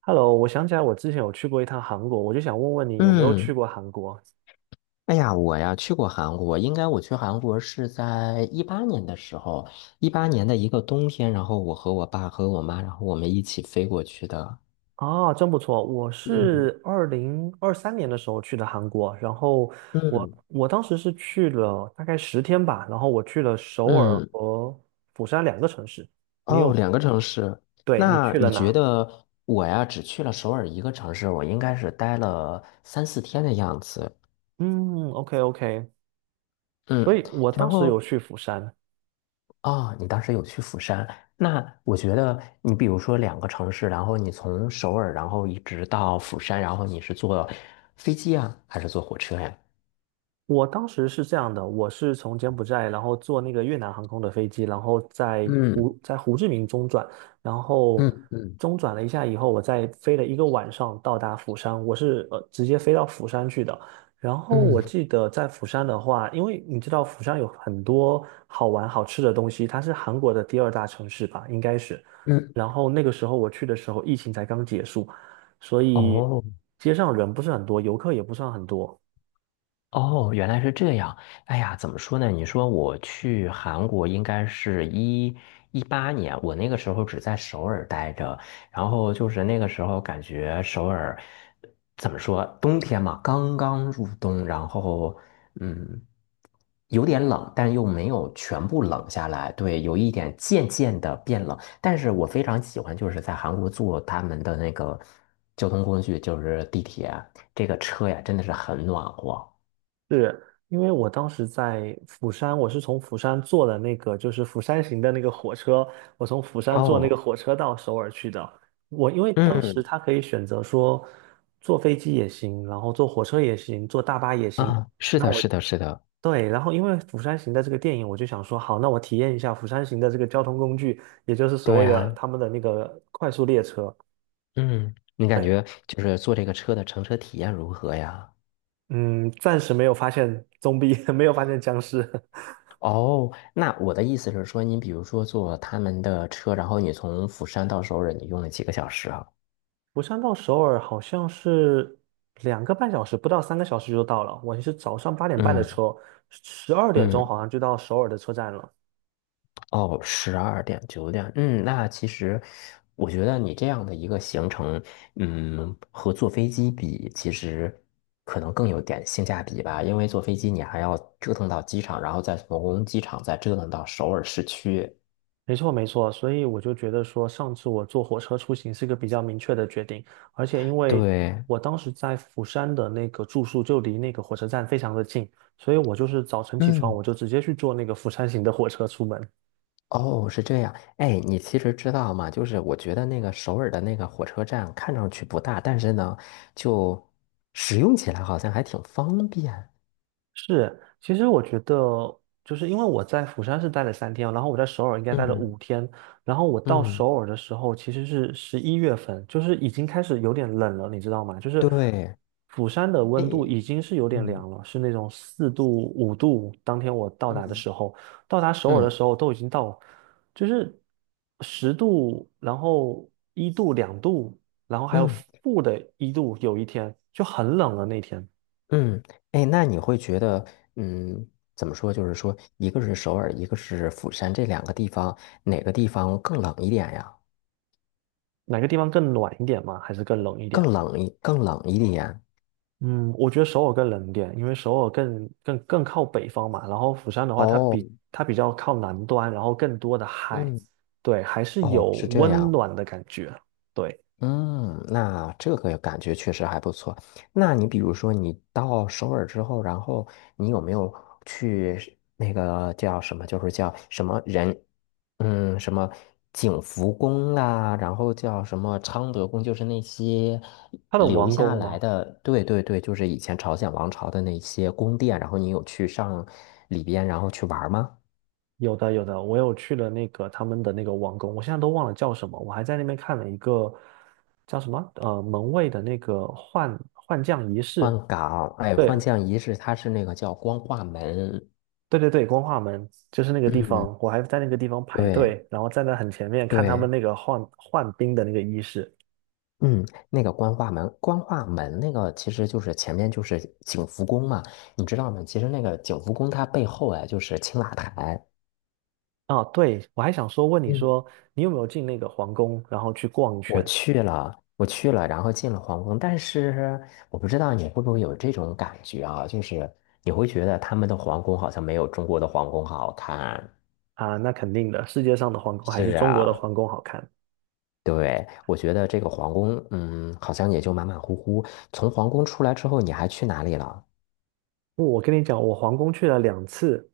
Hello，我想起来我之前有去过一趟韩国，我就想问问你有没有去嗯，过韩国哎呀，我呀去过韩国，应该我去韩国是在一八年的时候，一八年的一个冬天，然后我和我爸和我妈，然后我们一起飞过去的。啊？真不错，我嗯是2023年的时候去的韩国，然后我嗯我当时是去了大概10天吧，然后我去了首尔嗯。和釜山两个城市。你哦，有，两个城市。对，你那去了你觉哪？得我呀只去了首尔一个城市，我应该是待了3、4天的样子。嗯，OK OK，所嗯，以我然当时有后去釜山，你当时有去釜山，那我觉得你比如说两个城市，然后你从首尔，然后一直到釜山，然后你是坐飞机啊，还是坐火车呀？我当时是这样的，我是从柬埔寨，然后坐那个越南航空的飞机，然后在嗯胡志明中转，然后嗯嗯中转了一下以后，我再飞了一个晚上到达釜山，我是直接飞到釜山去的。然后我嗯记得在釜山的话，因为你知道釜山有很多好玩好吃的东西，它是韩国的第二大城市吧，应该是。嗯。然后那个时候我去的时候，疫情才刚结束，所以哦。街上人不是很多，游客也不算很多。哦，原来是这样。哎呀，怎么说呢？你说我去韩国应该是一八年，我那个时候只在首尔待着，然后就是那个时候感觉首尔怎么说，冬天嘛，刚刚入冬，然后嗯，有点冷，但又没有全部冷下来，对，有一点渐渐的变冷。但是我非常喜欢就是在韩国坐他们的那个交通工具，就是地铁，这个车呀，真的是很暖和。是，因为我当时在釜山，我是从釜山坐的那个就是釜山行的那个火车，我从釜山坐那个哦。火车到首尔去的。我因为当时嗯。他可以选择说坐飞机也行，然后坐火车也行，坐大巴也行。啊，是那的，我是的，是的，对，然后因为釜山行的这个电影，我就想说，好，那我体验一下釜山行的这个交通工具，也就是所对谓的啊。他们的那个快速列车。嗯，你感对，觉就是坐这个车的乘车体验如何呀？嗯，暂时没有发现 没有发现僵尸。哦，那我的意思是说，你比如说坐他们的车，然后你从釜山到首尔，你用了几个小时啊？釜山到首尔好像是2个半小时，不到3个小时就到了。我是早上8点半的嗯车，十二点嗯。钟好像就到首尔的车站了。哦，十二点九点，嗯，那其实我觉得你这样的一个行程，嗯，和坐飞机比，其实可能更有点性价比吧，因为坐飞机你还要折腾到机场，然后再从机场再折腾到首尔市区。没错，没错。所以我就觉得说，上次我坐火车出行是个比较明确的决定，而且因为对。我当时在釜山的那个住宿就离那个火车站非常的近，所以我就是早晨起床，我嗯。就直接去坐那个釜山行的火车出门。哦，是这样。哎，你其实知道吗？就是我觉得那个首尔的那个火车站看上去不大，但是呢，就使用起来好像还挺方便。是，其实我觉得，就是因为我在釜山是待了3天，然后我在首尔应该待了嗯五天，然后我到嗯，首尔的时候其实是11月份，就是已经开始有点冷了，你知道吗？就是对。釜山的哎。温度已经是有点嗯凉了，是那种4度5度。当天我到达的嗯时候，到达首尔的嗯时候都已经到，就是10度，然后一度2度，然后还有嗯-1度，有一天就很冷了那天。嗯。哎，那你会觉得，嗯，怎么说？就是说，一个是首尔，一个是釜山，这两个地方，哪个地方更冷一点呀？哪个地方更暖一点吗？还是更冷一点？更冷一点。嗯，我觉得首尔更冷一点，因为首尔更靠北方嘛。然后釜山的话，它哦。比它比较靠南端，然后更多的海，嗯。对，还是哦，有是这温样。暖的感觉。对，嗯，那这个感觉确实还不错。那你比如说，你到首尔之后，然后你有没有去那个叫什么，就是叫什么人，什么景福宫啦，然后叫什么昌德宫，就是那些它的留王下宫来吗？的，对对对，就是以前朝鲜王朝的那些宫殿，然后你有去上里边，然后去玩吗？有的有的，我有去了那个他们的那个王宫，我现在都忘了叫什么，我还在那边看了一个叫什么门卫的那个换将仪式。换岗，哎，对，换将仪式，它是那个叫光化门。对对对，光化门就是那个地嗯，方，我还在那个地方排对队，然后站在很前面看他们对。那个换兵的那个仪式。嗯，那个光化门，光化门那个其实就是前面就是景福宫嘛，你知道吗？其实那个景福宫它背后啊就是青瓦台。啊，对，我还想说问你嗯，说，你有没有进那个皇宫，然后去逛一我圈去了，我去了，然后进了皇宫，但是我不知道你会不会有这种感觉啊，就是你会觉得他们的皇宫好像没有中国的皇宫好看。啊？那肯定的，世界上的皇宫还是是中国的啊，皇宫好看。对，我觉得这个皇宫，嗯，好像也就马马虎虎。从皇宫出来之后，你还去哪里了？我跟你讲，我皇宫去了2次，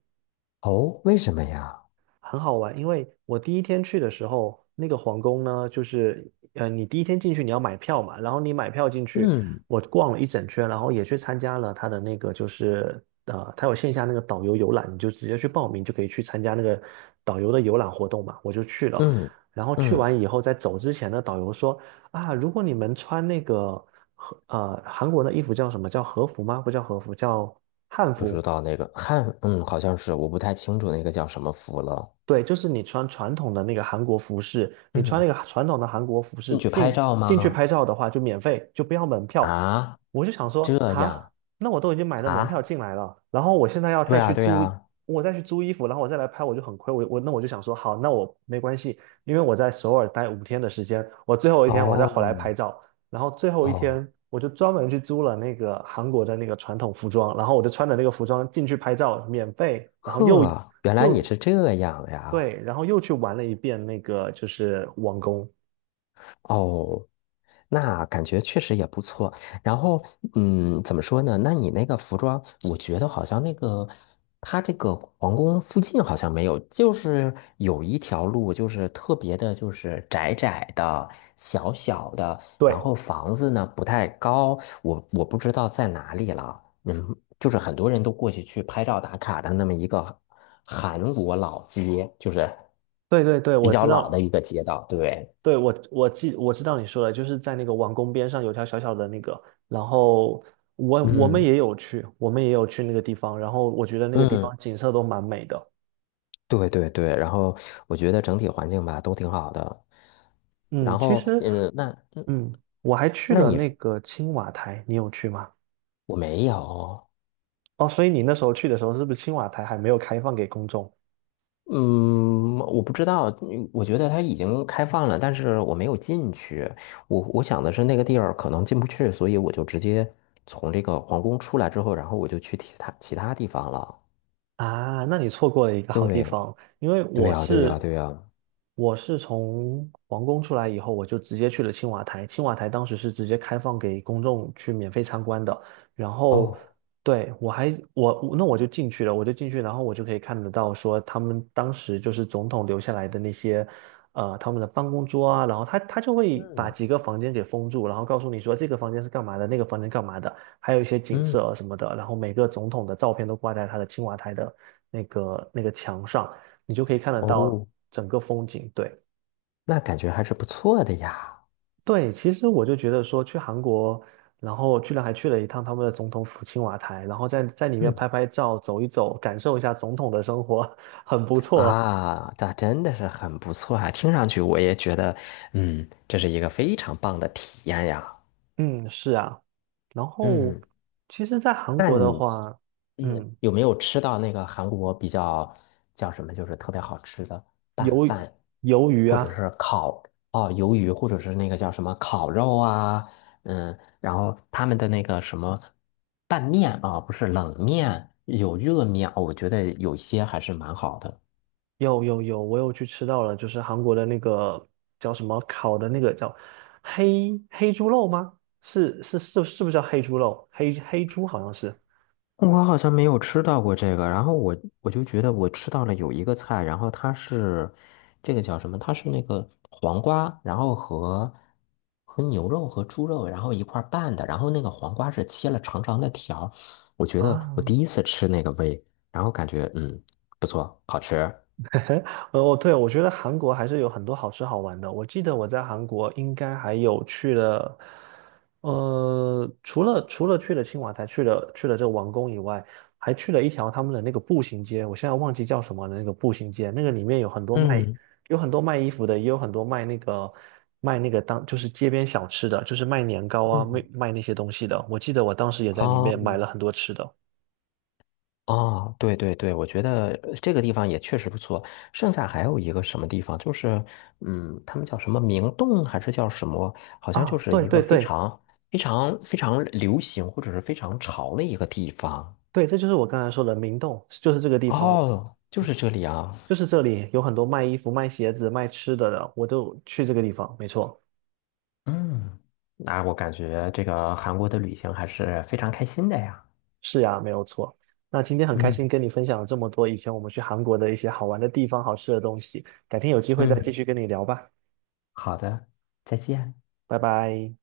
哦，为什么呀？很好玩，因为我第一天去的时候，那个皇宫呢，就是你第一天进去你要买票嘛，然后你买票进去，嗯。我逛了一整圈，然后也去参加了他的那个就是他有线下那个导游游览，你就直接去报名就可以去参加那个导游的游览活动嘛，我就去了。嗯然后去嗯，完以后，在走之前呢，导游说啊，如果你们穿那个和韩国的衣服叫什么叫和服吗？不叫和服，叫汉不知服。道那个汉，嗯，好像是，我不太清楚那个叫什么服了。对，就是你穿传统的那个韩国服饰，你穿嗯，那个传统的韩国服饰进去拍进照进去吗？拍照的话，就免费，就不要门票。啊，我就想说，这哈，样那我都已经买了门票啊？进来了，然后我现在要对再呀去对租，呀。我再去租衣服，然后我再来拍，我就很亏。那我就想说，好，那我没关系，因为我在首尔待五天的时间，我最后一天我再哦回来拍照，然后最后一哦，天我就专门去租了那个韩国的那个传统服装，然后我就穿着那个服装进去拍照，免费，然后呵，原来你又是这样呀。对，然后又去玩了一遍那个就是王宫，哦，那感觉确实也不错。然后，嗯，怎么说呢？那你那个服装，我觉得好像那个，它这个皇宫附近好像没有，就是有一条路，就是特别的，就是窄窄的、小小的，然对后房子呢不太高，我不知道在哪里了。嗯，就是很多人都过去去拍照打卡的那么一个韩国老街，就是对对对，比我较知老道，的一个街道，对。对，我知道你说的，就是在那个王宫边上有条小小的那个，然后我们嗯。也有去，我们也有去那个地方，然后我觉得那个地方嗯，景色都蛮美的。对对对，然后我觉得整体环境吧都挺好的，嗯，然其后实嗯，那嗯，嗯，我还去那了你那是个青瓦台，你有去吗？我没有，哦，所以你那时候去的时候，是不是青瓦台还没有开放给公众？嗯，我不知道，嗯我觉得它已经开放了，但是我没有进去，我想的是那个地儿可能进不去，所以我就直接从这个皇宫出来之后，然后我就去其他地方了。啊，那你错过了一个好地对，方，因为对我呀，对呀，是对呀。我是从皇宫出来以后，我就直接去了青瓦台。青瓦台当时是直接开放给公众去免费参观的，然后哦。对，我就进去了，我就进去，然后我就可以看得到说他们当时就是总统留下来的那些他们的办公桌啊，然后他就会把嗯几个房间给封住，然后告诉你说这个房间是干嘛的，那个房间干嘛的。还有一些景色嗯。啊什么的，然后每个总统的照片都挂在他的青瓦台的那个墙上，你就可以看得到哦，整个风景。对那感觉还是不错的呀。对，其实我就觉得说去韩国，然后居然还去了一趟他们的总统府青瓦台，然后在里面拍嗯。拍照、走一走，感受一下总统的生活，很不错。啊，那真的是很不错啊！听上去我也觉得，嗯，这是一个非常棒的体验呀。嗯，是啊。然后，嗯，其实，在韩那国的你，话，嗯，嗯，有没有吃到那个韩国比较叫什么，就是特别好吃的拌鱿饭，鱿鱼或者啊，是烤哦鱿鱼，或者是那个叫什么烤肉啊？嗯，然后他们的那个什么拌面啊，不是冷面，有热面哦我觉得有些还是蛮好的。有有有，我有去吃到了，就是韩国的那个叫什么烤的那个叫黑猪肉吗？是是是，是不是叫黑猪肉？黑猪好像是我好像没有吃到过这个，然后我就觉得我吃到了有一个菜，然后它是这个叫什么？它是那个黄瓜，然后和和牛肉和猪肉，然后一块儿拌的，然后那个黄瓜是切了长长的条儿我觉得我第啊，一次吃那个味，然后感觉嗯不错，好吃。哦，对，我觉得韩国还是有很多好吃好玩的。我记得我在韩国应该还有去了，除了去了青瓦台，去了这个王宫以外，还去了一条他们的那个步行街，我现在忘记叫什么了，那个步行街，那个里面有很多卖嗯衣服的，也有很多卖那个就是街边小吃的，就是卖年糕啊，卖嗯。卖那些东西的。我记得我当时也在里哦。面买了很多吃的。哦，对对对，我觉得呃这个地方也确实不错。剩下还有一个什么地方，就是嗯，他们叫什么明洞还是叫什么？好像就啊，是对一对个非对常非常非常流行或者是非常潮的一个地方。对，这就是我刚才说的明洞，就是这个地方。哦，就是这里啊。就是这里有很多卖衣服、卖鞋子、卖吃的的，我都去这个地方。没错，嗯，那我感觉这个韩国的旅行还是非常开心的呀。是呀，没有错。那今天很开心嗯跟你分享了这么多以前我们去韩国的一些好玩的地方、好吃的东西，改天有机会再继嗯，续跟你聊吧，好的，再见。拜拜。